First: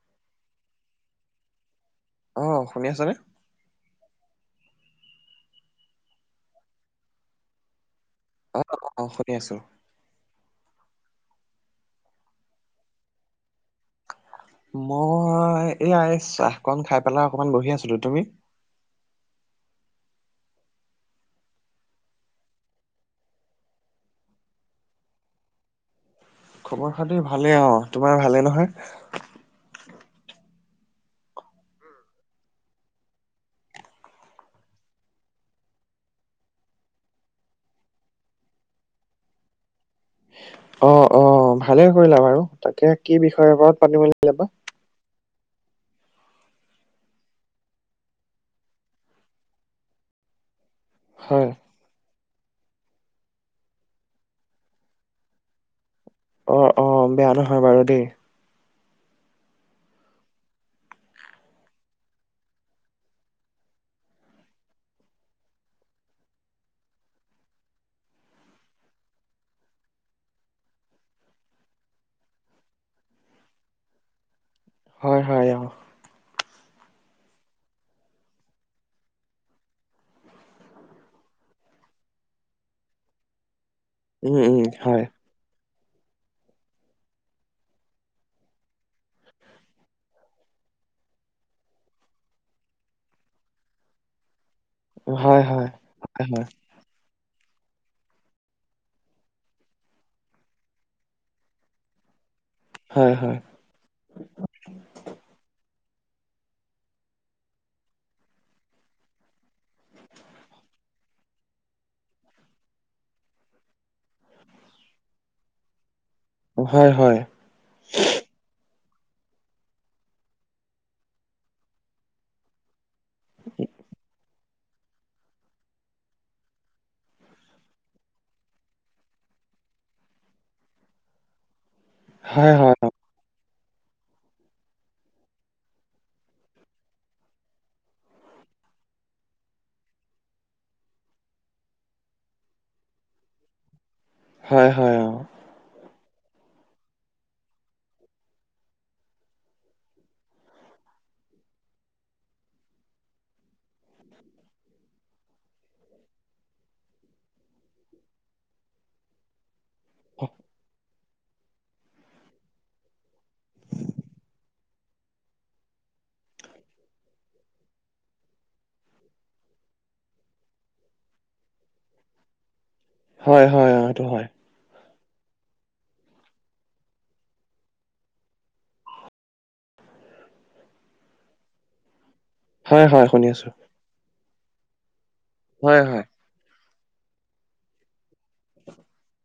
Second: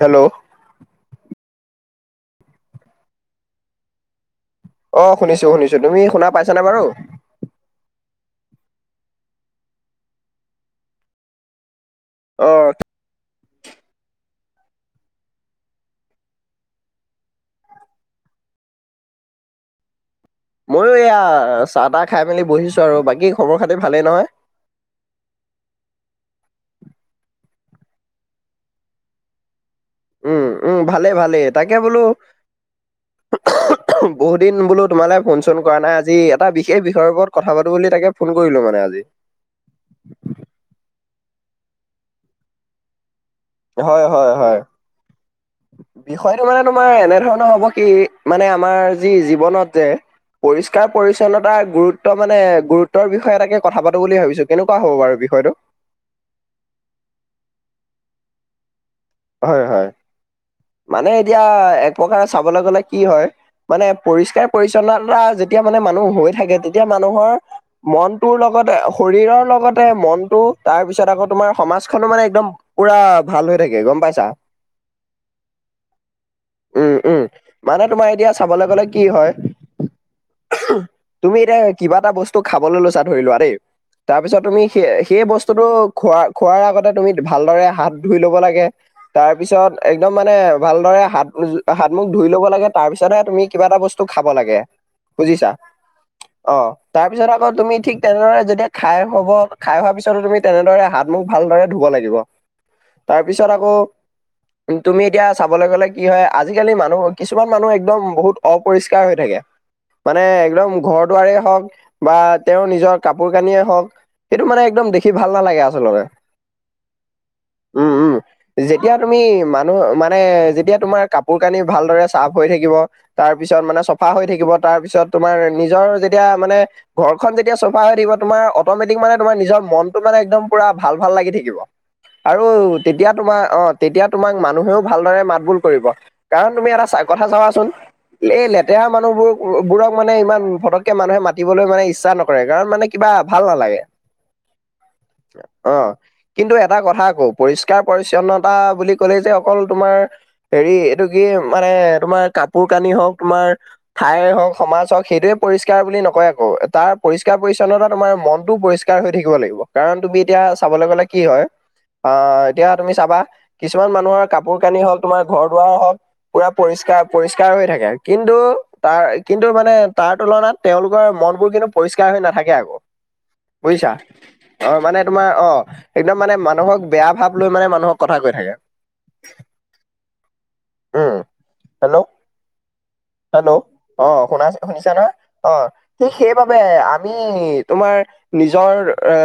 Hello. অহ, শুনি আছনে? অহ, শুনিছোঁ শুনিছো। তুমি শুনা পাইছানে বাৰু? অহ', অহ', অহ' শুনি আছোঁ। অহ' [unintelligible] মই এই আই চাহকন খাই পেলাই অকনমান বহি আছিলোঁ। তুমি? মইয়ো এয়া চাহ-তাহ খাই মেলি বহিছোঁ আৰু। বাকী খবৰ খাতি ভালেই নহয়? খবৰ খাটি ভালে আৰু। তোমাৰ ভালেই নহয়? উম', উম' ভালেই ভালেই তাকে বোলো বহুত দিন বোলো তোমালে ফোন-চোন কৰা নাই, আজি এটা বিশেষ বিষয়ৰ ওপৰত কথা পাতো বুলি তাকে ফোন কৰিলোঁ মানে আজি। অহ', অহ' ভালে কৰিলা বাৰু তাকে কি বিষয়ে বা হয়, হয়, হয়। বিষয়টো মানে তোমাৰ এনে ধৰণৰ হ'ব কি, মানে আমাৰ যি জীৱনত যে পৰিষ্কাৰ হয়। পৰিচ্ছন্নতা গুৰুত্ব গুৰুত্ব মানে গুৰুত্বৰ বিষয় এটাকে কথা পাতোঁ বুলি ভাবিছোঁ। কেনেকুৱা হ'ব বাৰু বিষয়টো? অহ', অহ'। বেয়া নহয় বাৰু দেই। হয়, হয়্ মানে এতিয়া এক প্ৰকাৰে চাবলৈ গ'লে কি হয়। মানে পৰিষ্কাৰ পৰিচ্ছন্নতা যেতিয়া মানে মানুহ হৈ থাকে, তেতিয়া মানুহৰ মনটোৰ লগতে, শৰীৰৰ লগতে মনটো তাৰপিছত আকৌ তোমাৰ সমাজখনো মানে একদম পুৰা ভাল হৈ থাকে গম পাইছা? হয়, হয়, অহ। উম', উম'। মানে তোমাৰ এতিয়া চাবলৈ গ'লে কি হয়। তুমি এতিয়া কিবা এটা বস্তু খাবলৈ লৈছা ধৰিলোৱা দেই। উম তাৰপিছত উম তুমি হয়। সেই-সেই বস্তুটো খোৱা-খোৱাৰ আগতে তুমি ভালদৰে হাত ধুই ল'ব লাগে। তাৰপিছত একদম মানে ভালদৰে হাত, হাত-মুখ ধুই ল'ব লাগে তাৰপিছতহে তুমি কিবা এটা বস্তু খাব লাগে হয় বুজিছা, হয়। হয় হয়। অহ। তাৰ পিছত আকৌ তুমি ঠিক তেনেদৰে যেতিয়া খাই হব খাই হোৱা পিছতো তুমি তেনেদৰে হাত ত মোক ভালদৰে ধুব লাগিব হয় তাৰ হয়। পিছত আকৌ তুমি এতিয়া চাবলৈ গ'লে কি হয় আজিকালি মানুহ কিছুমান মানুহ একদম বহুত অপৰিষ্কাৰ হৈ থাকে। মানে একদম ঘৰ দুৱাৰ হওক, বা তেওঁৰ নিজৰ কাপোৰ কানিয়ে হওক সেইটো মানে একদম দেখি ভাল নালাগে আচলতে। হয়, হয়। উম, উম। যেতিয়া তুমি মানুহ মানে যেতিয়া তোমাৰ কাপোৰ কানি ভালদৰে চাফ হৈ থাকিব। তাৰ পিছত মানে চফা হৈ থাকিব তাৰ পিছত তোমাৰ নিজৰ যেতিয়া মানে ঘৰখন যেতিয়া চফা হৈ থাকিব তোমাৰ অটমেটিক মানে তোমাৰ নিজৰ মনটো মানে একদম পুৰা ভাল ভাল লাগি থাকিব। আৰু হয় হয়। তেতিয়া তোমাৰ অ' তেতিয়া তোমাক মানুহেও ভালদৰে মাত বোল কৰিব কাৰণ তুমি এটা কথা চাবাচোন এই লেতেৰা মানুহবোৰ বোৰক মানে ইমান ফটককে মানুহে মাতিবলৈ মানে ইচ্ছা নকৰে কাৰণ মানে কিবা ভাল নালাগে। হয়, হয় অ'। অ' কিন্তু এটা কথা আকৌ পৰিষ্কাৰ পৰিচ্ছন্নতা বুলি কলে যে অকল তোমাৰ হেৰি এইটো কি মানে তোমাৰ কাপোৰ কানি হওক তোমাৰ ঠাই হওক সমাজ হওক সেইটোৱে পৰিষ্কাৰ বুলি নকয় আকৌ তাৰ পৰিষ্কাৰ পৰিচ্ছন্নতা তোমাৰ মনটোও পৰিষ্কাৰ হৈ থাকিব লাগিব কাৰণ তুমি এতিয়া চাবলৈ গ'লে কি হয় আহ এতিয়া তুমি চাবা কিছুমান মানুহৰ কাপোৰ কানি হওক তোমাৰ ঘৰ দুৱাৰ হওক পুৰা পৰিষ্কাৰ পৰিষ্কাৰ হৈ থাকে কিন্তু তাৰ কিন্তু মানে তাৰ তুলনাত তেওঁলোকৰ মন বোৰ কিন্তু পৰিষ্কাৰ হৈ নাথাকে আকৌ। হয় হয় অঁ বুজিছা, সেইটো হয়। অ' মানে তোমাৰ অ' একদম মানে মানুহক বেয়া ভাৱ লৈ মানে মানুহক কথা কৈ থাকে। উম, হেল্ল'? হয়, হয়, শুনি আছো। হেল্ল' অ' শুনাছে শুনিছো নহয় অ' হয় হয়। সেইবাবে আমি তোমাৰ নিজৰ এ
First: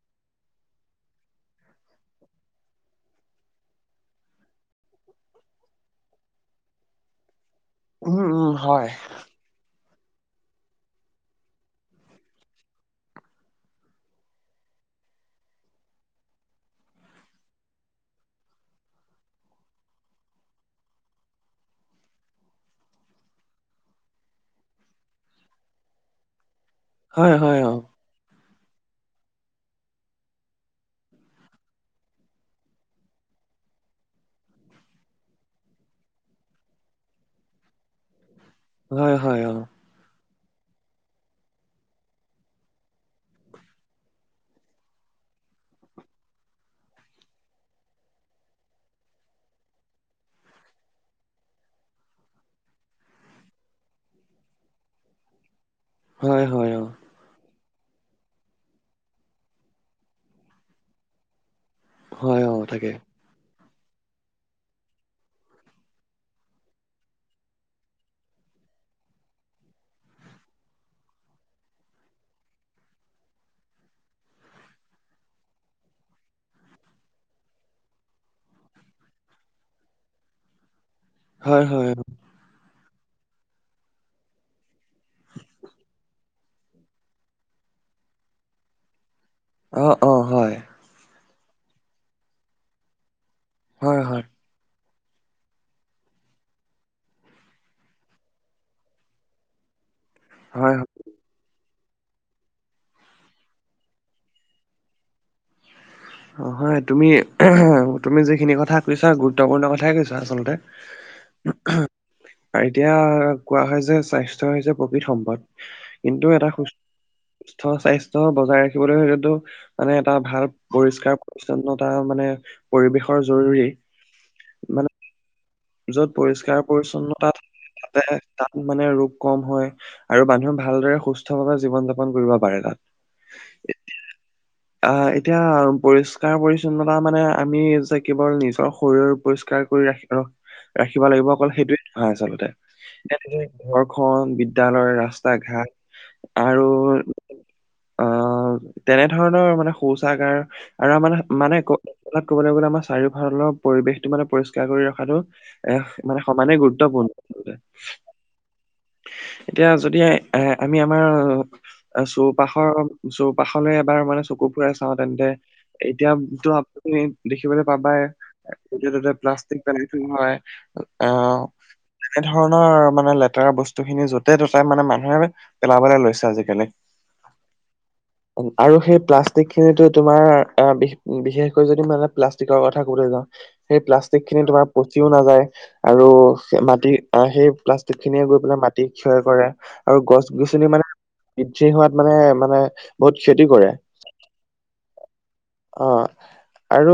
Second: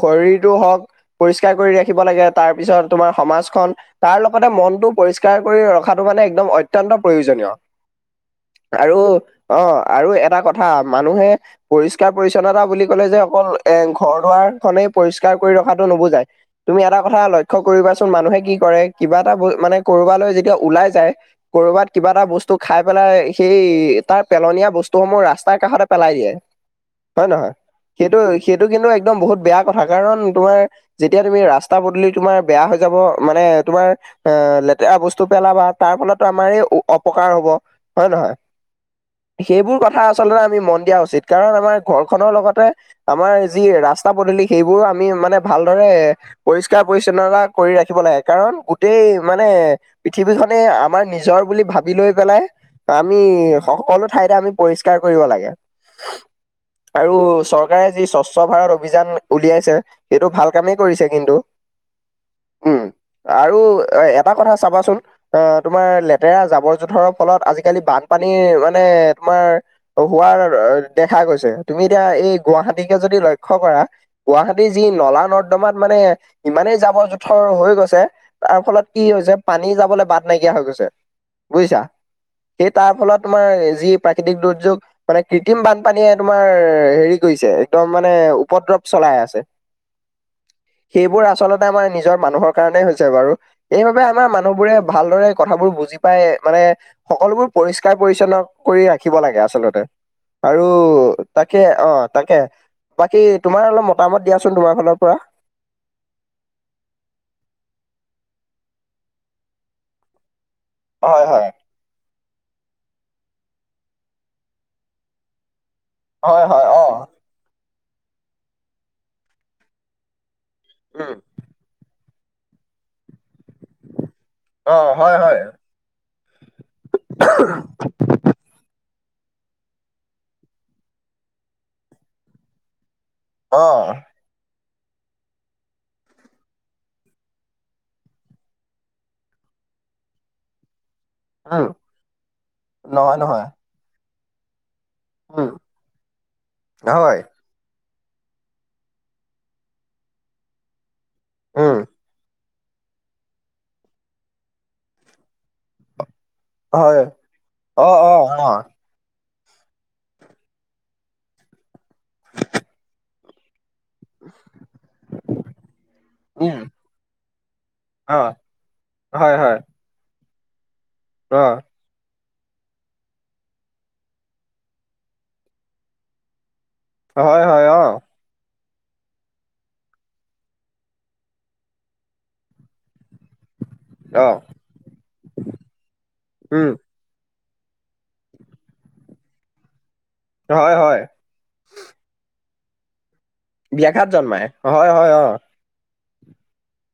শৰীৰটো হওক পৰিষ্কাৰ কৰি ৰাখিব লাগে তাৰপিছত তোমাৰ সমাজখন তাৰ লগতে মনটো পৰিষ্কাৰ কৰি ৰখাটো মানে একদম অত্তন্ত প্ৰয়োজনীয়। উম উম হয়। আৰু অ' আৰু এটা কথা মানুহে পৰিষ্কাৰ পৰি্ছন্নতা বুলি কলে যে অকল এ ঘৰ দুৱাৰ খনেই পৰিষ্কাৰ কৰি ৰখাতটো নুবুজায়। তুমি এটা কথা লয়ক্ষ কৰিবাচোন মানুহে কি কৰে কিবা এটা মানে কৰবালৈ যেতিয়া ওলাই যায় কৰবাত কিবা এটা বস্তু খাই পেলাই সেই তাৰ পেলনীয়া বস্তুসমূহ ৰাস্তাৰ কাষতে পেলাই দিয়ে। [unintelligible] হয়ে হয় নহয় হয় অঁ। সেইটো সেইটো কিন্তু একদম বহুত বেয়া কথা কাৰণ তোমাৰ যেতিয়া তুমি ৰা টা বদূলি তোমাৰ বেয়া হৈ যাব মানে তোমাৰ এ লেতেৰা বস্তু পেলাবা তাৰ ফলতো আমাৰ এই অপকাৰ হ'ব হয় নহয়। হয় হয় অঁ। সেইবোৰ কথা আচলতে আমি মন দিয়া উচিত কাৰণ আমাৰ ঘৰখনৰ লগতে আমাৰ যি ৰাস্তা পদূলি সেইবোৰ আমি মানে ভালদৰে পৰিষ্কাৰ পৰিচ্ছন্নতা কৰি ৰাখিব লাগে কাৰণ গোটেই মানে পৃথিৱীখনে আমাৰ নিজৰ বুলি ভাবি লৈ পেলাই আমি সকলো ঠাইতে আমি পৰিষ্কাৰ কৰিব লাগে। হয়, হয়, হয়। আৰু চৰকাৰে যি স্বচ্ছ ভাৰত অভিযান উলিয়াইছে সেইটো ভাল কামেই কৰিছে কিন্তু। হয়, অ' উম, তাকে। আৰু এটা কথা চাবাচোন আহ তোমাৰ লেতেৰা জাবৰ জোঁথৰৰ ফলত আজিকালি বানপানীৰ মানে তোমাৰ হোৱাৰ দেখা গৈছে তুমি এতিয়া এই গুৱাহাটীকে যদি লক্ষ্ কৰা গুৱাহাটীৰ যি নলা নৰ্দমাত মানে ইমানেই জাবৰ জোথৰ হৈ গৈছে তাৰ ফলত কি হৈছে পানী যাবলৈ বাট নাইকিয়া হৈ গৈছে হয় বুজিছা হয় সেই তাৰ ফলত তোমাৰ যি প্ৰাকৃতিক দুৰ্যোগ মানে কৃত্ৰিম বানপানীয়ে তোমাৰ হেৰি কৰিছে একদম মানে উপদ্ৰৱ চলাই আছে অ অ অ হয় সেইবোৰ আচলতে আমাৰ নিজৰ মানুহৰ কাৰণে হৈছে বাৰু হয় এইবাবে আমাৰ হয় মান মানুহ বোৰে ভালদৰে কথাবোৰ বুজি পাই মানে সকলোবোৰ পৰিষ্কাৰ পৰিচ্ছন্ন কৰি ৰাখিব লাগে আচলতে আৰু তাকে অ তাকে বাকী তোমাৰ অলপ মতামত দিয়াচোন তোমাৰ ঘনৰ পৰা অ হয় তুমি তুমি যিখিনি কথা কৈছা গুৰুত্বপূৰ্ণ কথাই কৈছা আচলতে হয় হয় আৰু এতিয়া কোৱা হয় যে স্বাস্থ্যয় হৈছে প্ৰকৃত সম্পদ কিন্তু হয় এটা সু হয় অ'। সুস্থ স্বাস্থ্্য বজাই ৰাখিবলৈ হয়তটো মানে এটা ভাল উম, পৰিষ্কাৰ পৰি্ছন্নতা মানে পৰিৱেশৰ জৰুী অ হয় হয় য'ত পৰিষ্কাৰ পৰিচ্ছন্নতা থ তাতে তাত মানে ৰোগ কম হয় আৰু মানুহ ভালদৰে সুস্থ ভাৱে জীৱন যাপন কৰিব পাৰে তাত অ অ এতিয়া পৰিষ্কাৰ পৰি্ছন্নতা মানে আমি যে কেৱল নিজৰ শৰীৰৰ পৰিষ্কাৰ কৰি ৰাখি আহ ৰাখিব উম, লাগিব অকল সেইটোোৱে নহয় আচল্ততে এ ঘৰখনন বিদ্যয়ালয়ৰ উম, ৰাস া ঘাট আৰু [inaudible] তেনে ধৰণৰ মানে শৌচাগাৰ আৰু আমাৰ উম, মানোত কবলৈ গলে আমাৰ চাৰিওফালৰ পৰিৱেশটো মানে পৰিষ্কাৰ কৰি ৰখাতটো এ মানে সমানেই হয়। গুৰুত্বপূৰ্ণ অ' অ' অ'। এতিয়া যদি এ আমি আমাৰ চৌপাশৰ চৌপাশলৈ এবাৰ মানে চকু ফুৰে চাওঁ তেন্তে এতিয়া তো উম, আপুনি দেখিবলৈ অ' পাবাইতে হয় হয়। প্লাষ্টিক পান হয় আহ অ' এনে ধৰণৰ মানে লেতেৰা বস্তু খিনি য'তে ত'তে মানে মানুহে পেলাবলৈ লৈছে আজিিকালি হয় হয় অ আৰু সেই প্লাষ্টিক খিনিো তোমাৰ বিশেষকৈ যদি মানে প্লা পলািক কথা কব যাওঁ সেই প্লাষ্টিক খিনি অ' তোমাৰ পচিও নাযায় আৰু উম, মাটি আহ সেই প্লাষ্টিক খিনিয়ে গৈ পেলাই মাটি ক্ষয় কৰে আৰু গছ গছনি হয় মানে হয়। পি হোৱাত মানে মানে বহুত খেতি কৰে বিয়াাঘাত জন্মাই হয় হয় অ অ আৰু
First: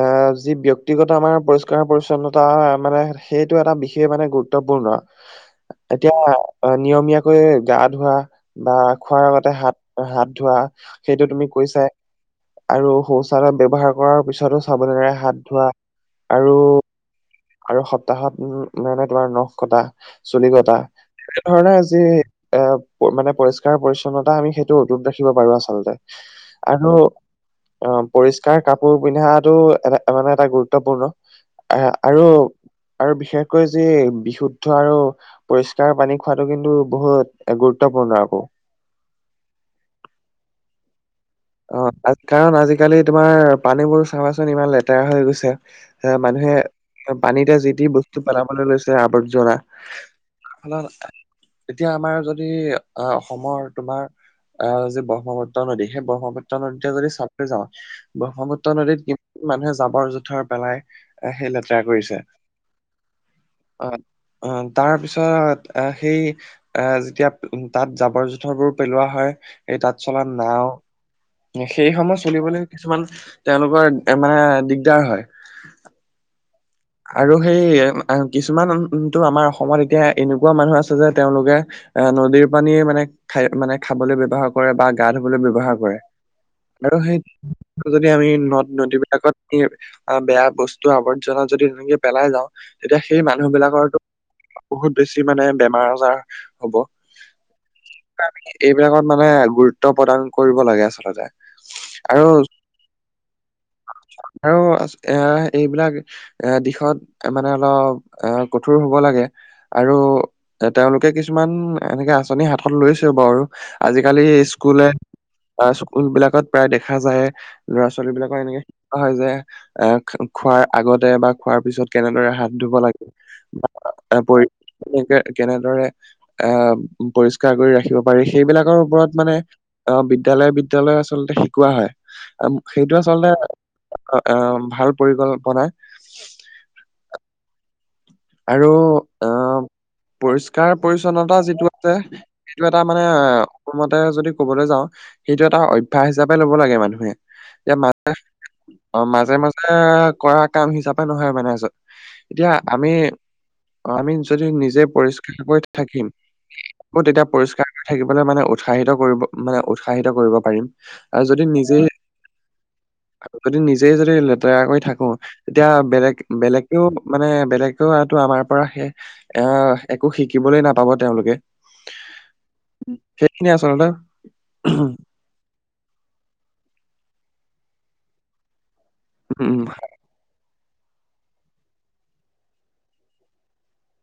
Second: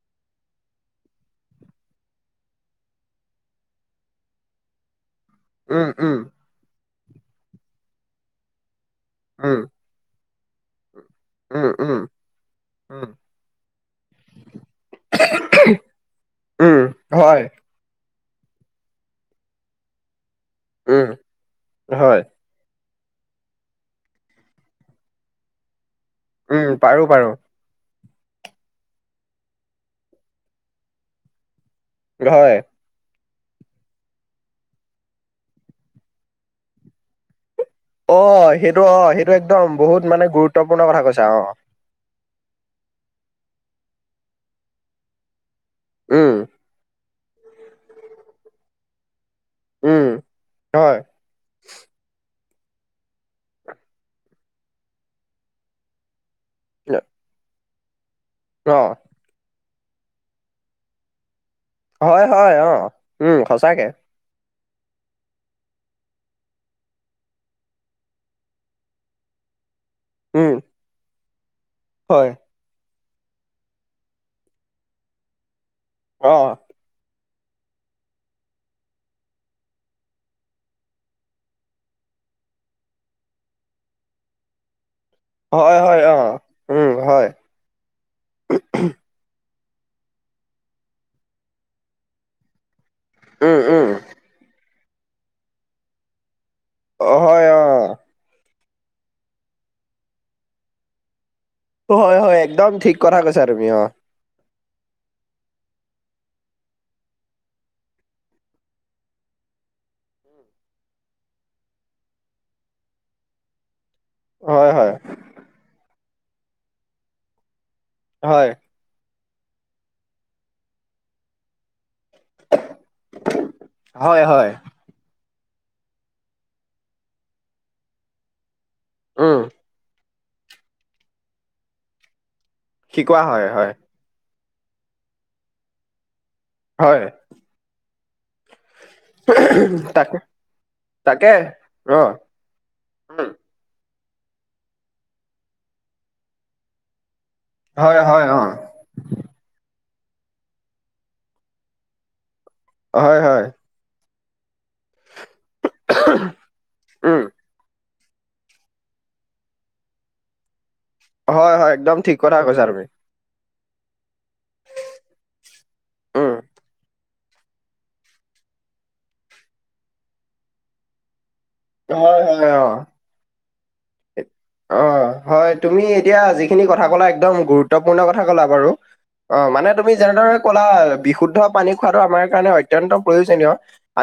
এ যি ব্য্য়ক্তিগত আমাৰ পৰিষ্কাৰ পৰিচ্ চন্নতা মানে সেইটো এটা বিশেষ মানে গুৰুত্বপূৰ্ণ উম উম এতিয়া নিয়মীয়াকৈ গা ধোৱা বা খোৱাৰ আগতে উম হাত হাত ধোৱা সেইটো তুমি উম কৈছাই উম আৰু উম শৌচালয় ব্যৱহাৰ কৰাৰ পিছতো চাবনেৰে হাত ধোৱা আৰু উম হয় আৰু সপ্তাহত ম মানে তোমাৰ নখ কটা চুলি কটা উম এনে ধৰণৰ আজি হয় এ মানে পৰিষ্কাৰ পৰিচ্ছন্নতা আমি সেইটো অটুত ৰাখিব পাৰো আচলতে উম আৰু পাৰো পাৰো অ পৰিষ্কাৰ কাপোৰ পিন্ধাটো এটা মানে এটা গুৰুত্বপূৰ্ণ আৰু হয় আৰু বিশেষকৈ যি বিশুদ্ধ আৰু পৰিষ্কাৰ পানী খোৱাটো কিন্তু বহুত এ অ গুৰুত্বপূৰ্ণ আকৌ। সেইটো হয়, সেইটো একদম বহুত মানে গুৰুত্বপূৰ্ণ কথা কৈছা অ', অ'। অ', কাৰণ আজিকালি তোমাৰ পানীবোৰ চাবাচোন, ইমান লেতেৰা হৈ গৈছে। হেয়া উম মানুহে পানীতে যি টি বস্তু পেলাবলৈ লৈছে, আৱৰ্জনা। উম ভাল লাগা হয় না [unintelligible] এতিয়া আমাৰ যদি আহ, অসমৰ তোমাৰ আহ, যি ব্ৰহ্মপুত্ৰ নদী সেই ব্ৰহ্ম পুত্ৰ নদীতো যদি চাবলৈ যাওঁ, অ ব্ৰহ্মপুত্ৰ নদীত কিমান মানুহে জাবৰ-জোথৰ পেলায়। সেই লেতেৰা ক হয়, হয়, অ', উম, সঁচাকে। অ', তাৰপিছত আহ! সেই এ যেতিয়া তাত জাবৰ-জোথৰবোৰ পেলোৱা হয়, এই তাত চলা উম নাওঁ সেই সময়ত হয় চলিবলৈ কিছুমান, তেওঁলোকৰ মানে দিগদাৰ হয়। অ'। আৰু সেই কিছুমানটো আমাৰ অসমত এতিয়া এনেকুৱা মানুহ আছে যে তেওঁলোকে আহ! নদীৰ পানীয়ে মানে খাই মানে খাবলৈ ব্যৱহাৰ কৰে বা গাঁ ধুবলৈ ব্যৱহাৰ হয় কৰে। হয় অ উম আৰু সেই হয় যদি আমি নদ-নদীবিলাকত বেয়া বস্তু আৱৰ্জনা যদি তেনেকে পেলাই যাওঁ, তেতিয়া সেই মানুহ উম উম বিলাকৰটো বহুত বেছি মানে বেমাৰ-আজাৰ হ'ব। অ', হয়, অ'। এইবিলাকত মানে গুৰুত্ব প্ৰদান কৰিব লাগে, আচলতে। অ', হয়, আৰু হয়, একদম ঠিক কথা কৈছা তুমি অ'। আৰু এয়া এইবিলাক এ দিশত মানে অলপ এ কঠোৰ হ'ব লাগে। আৰু এ তেওঁলোকে কিছুমান এনেকে আঁচনি হাতত লৈছে বাৰু। আজিকালি হয় স্কুলে হয় আহ! স্কুল বিলাকত প্ৰায় দেখা যায় ল'ৰা-ছোৱালী বিলাকৰ হয় এনেকে শিকোৱা হয় যে এ [unintelligible] খোৱাৰ আগতে বা খোৱাৰ পিছত কেনেদৰে হাত ধুব লাগে, তাৰ হয় উপৰি হয় কেনেকে, কেনেদৰে আহ! পৰিষ্কাৰ কৰি ৰাখিব পাৰি, সেইবিলাকৰ ওপৰত মানে উম আহ! বিদ্যালয়, বিদ্যালয় আচলতে শিকোৱা হয়। সেইটো শিকোৱা আচলতে হয় হয় এ ভাল পৰিকল্পনা। হয়। আৰু আহ! তাকে তাকে পৰিষ্কাৰ-পৰিচ্ছন্নতা যিটো আছে অ সেইটো এটা মানে উম, মোৰ মতে যদি কবলৈ যাওঁ সেইটো এটা অভ্যাস হিচাপে ল'ব লাগে মানুহে। এতিয়া হয় [unintelligible] হয় অ অ', মাজে-মাজে কৰা কাম হিচাপে নহয় মানে আচল। এতিয়া আমি হয় হয় অ', আমি যদি নিজে পৰিষ্কাৰকৈ থাকিম, [unintelligible] উম তেতিয়া পৰিষ্কাৰ থাকিবলৈ মানে উৎসাহিত কৰিব মানে, উৎসাহিত কৰিব পাৰিম। যদি হয়, হয়, নিজেই একদম ঠিক কথা কৈছা তুমি। আৰু যদি নিজেই যদি লেতেৰাকৈ থাকোঁ তেতিয়া বেলেগ, উম বেলেগেও মানে বেলেগেওটো আমাৰ পৰা সে এয়া একো শিকিবলৈ নাপাব তেওঁলোকে। হয়, হয়, অ'। সেইখিনিয়ে আচলতে। অ'। হয়, তুমি এতিয়া যিখিনি কথা ক'লা, একদম গুৰুত্বপূৰ্ণ কথা ক'লা বাৰু! অ', উম, উম, মানে তুমি যেনেদৰে ক'লা বিশুদ্ধ পানী খোৱাটো আমাৰ কাৰণে অত্যন্ত প্ৰয়োজনীয়।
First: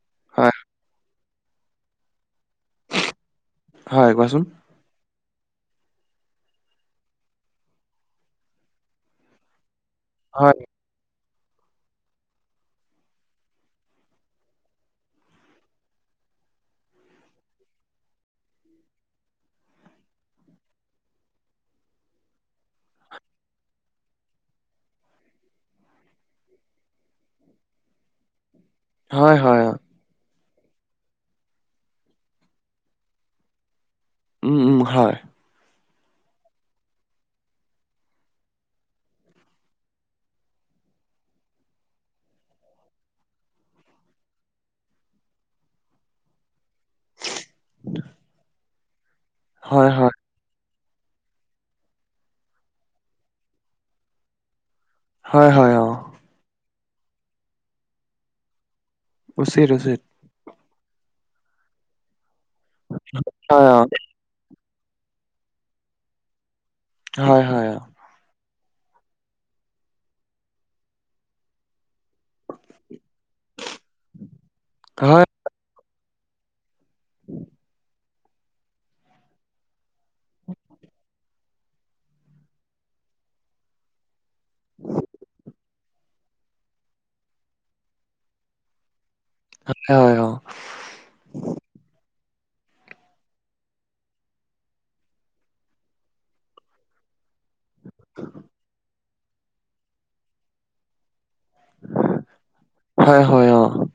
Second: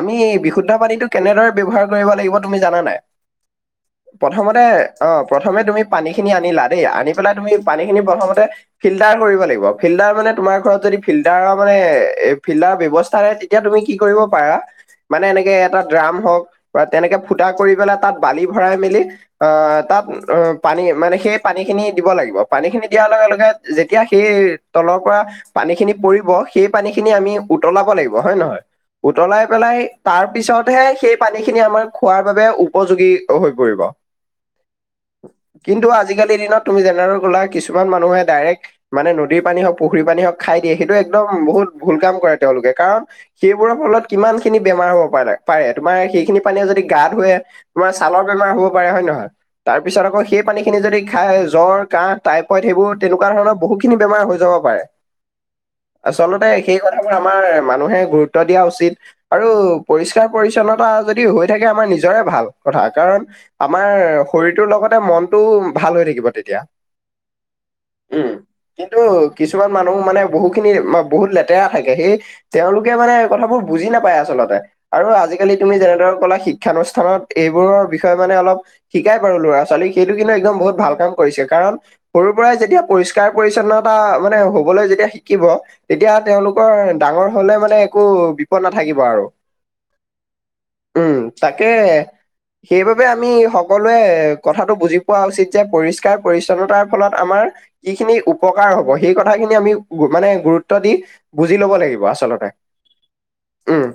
আমি হয়, বিশুদ্ধ পানীটো কেনেদৰে ব্যৱহাৰ কৰিব লাগিব, তুমি জানানে নাই? হয়, কোৱাঁচোন। [unintelligible] অ', প্ৰথমে তুমি পানীখিনি আনিলা দেই, আনি পেলাই তুমি পানীখিনি প্ৰথমতে ফিল্টাৰ কৰিব লাগিব ফিল্টাৰ মানে তোমাৰ হয়, ঘৰত যদি ফিল্টাৰৰ মানে এ ফিল্টাৰ ব্যৱস্থা নাই তেতিয়া তুমি কি কৰিব পাৰা মানে এনেকে এটা ড্ৰাম হওক বা তেনেকে ফুটা কৰি পেলাই তাত বালি ভৰাই মেলি আহ তাত অ পানী মানে সেই পানী খিনি দিব লাগিব পানীখিনি দিয়াৰ লগে লগে যেতিয়া সেই তলৰ পৰা পানী খিনি পৰিব সেই পানী খিনি আমি উতলাব লাগিব হয় নহয়? হয়, উতলাই হয়, অ। পেলাই তাৰ পিছতহে সেই পানী খিনি আমাৰ খোৱাৰ বাবে উপযোগী হৈ পৰিব উম' হয়। কিন্তু আজিকালি দিনত তুমি যেনেকৈ কলা কিছুমান মানুহে ডাইৰেক্ট মানে নদীৰ পানী হওক পুখুৰীৰ পানী হওক খাই দিয়ে সেইটো একদম বহুত ভুল কাম কৰে তেওঁলোকে কাৰণ সেইবোৰৰ ফলত কিমান খিনি বেমাৰ হ'ব পাৰে পাৰে তোমাৰ সেইখিনি পানীয়ে যদি গা ধুৱে তোমাৰ ছালৰ বেমাৰ হব পাৰে হয় নহয় তাৰ হয়, পিছত হয়, আকৌ সেই পানী খিনি যদি খাই জ্বৰ, কাহ, টাইফইড সেইবোৰ তেনেকুৱা ধৰণৰ বহুত খিনি বেমাৰ হৈ যাব পাৰে হয় হয় হয় অ'। আচলতে সেই কথাবোৰ আমাৰ মানুহে গুৰুত্ব দিয়া উচিত আৰু উচিত, উচিত, পৰি পৰিচ্ছন্নতা যদি হৈ থাকে আমাৰ নিজৰে ভাল কথা কাৰণ হয়, অ, আমাৰ শৰীৰটোৰ লগতে মনটো ভাল হৈ থাকিব তেতিয়া। হয় হয় অ'। উম কিন্তু কিছুমান মানুহ মানে বহুখিনি বহুত লেতেৰা থাকে সেই তেওঁলোকে মানে এই কথাবোৰ বুজি নাপায় আচলতে আৰু আজি হয়, আজিকালি তুমি যেনেদৰে কলা শিক্ষানুষ্ঠানত এইবোৰৰ বিষয়ে মানে অলপ শিকাই বাৰু ল'ৰা ছোৱালীক সেইটো কিন্তু একদম বহুত ভাল কাম কৰিছে কাৰণ সৰুৰ পৰাই যেতিয়া পৰিস্কাৰ পৰিচ্ছন্নতা মানে হবলৈ যেতিয়া শিকিব তেতিয়া তেওঁলোকৰ ডাঙৰ হলে মানে একো বিপদ নাথাকিব আৰু হয় হয় হয়। উম তাকে সেইবাবে আমি সকলোৱে কথাটো বুজি পোৱা উচিত যে পৰিষ্কাৰ পৰিচ্ছন্নতাৰ ফলত আমাৰ কি খিনি উপকাৰ হব সেই কথাখিনি আমি মানে গুৰুত্ব দি বুজি ল'ব লাগিব আচলতে হয় হয়। অ, উম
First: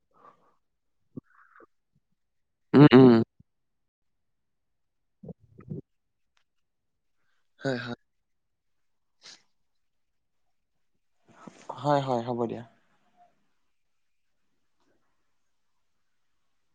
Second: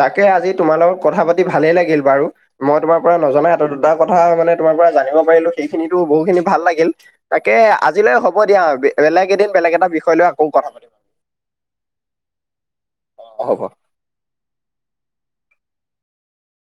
তাকে আজি তোমাৰ লগত কথা পাতি ভালেই লাগিল বাৰু মই উম, তোমাৰ উম, পৰা নজনা এটা কথা মানে তোমাৰ পৰা জানিব পাৰিলো সেইখিনিতো বহু খিনি ভাল লাগিল তাকে হয়, হয়, আজিলে হ'ব হ'ব দিয়া বেলেগ এদিন বেলেগ এটা বিষয় লৈ আকৌ কথা পাতিম হয় হয় হ'ব দিয়া। হ'ব।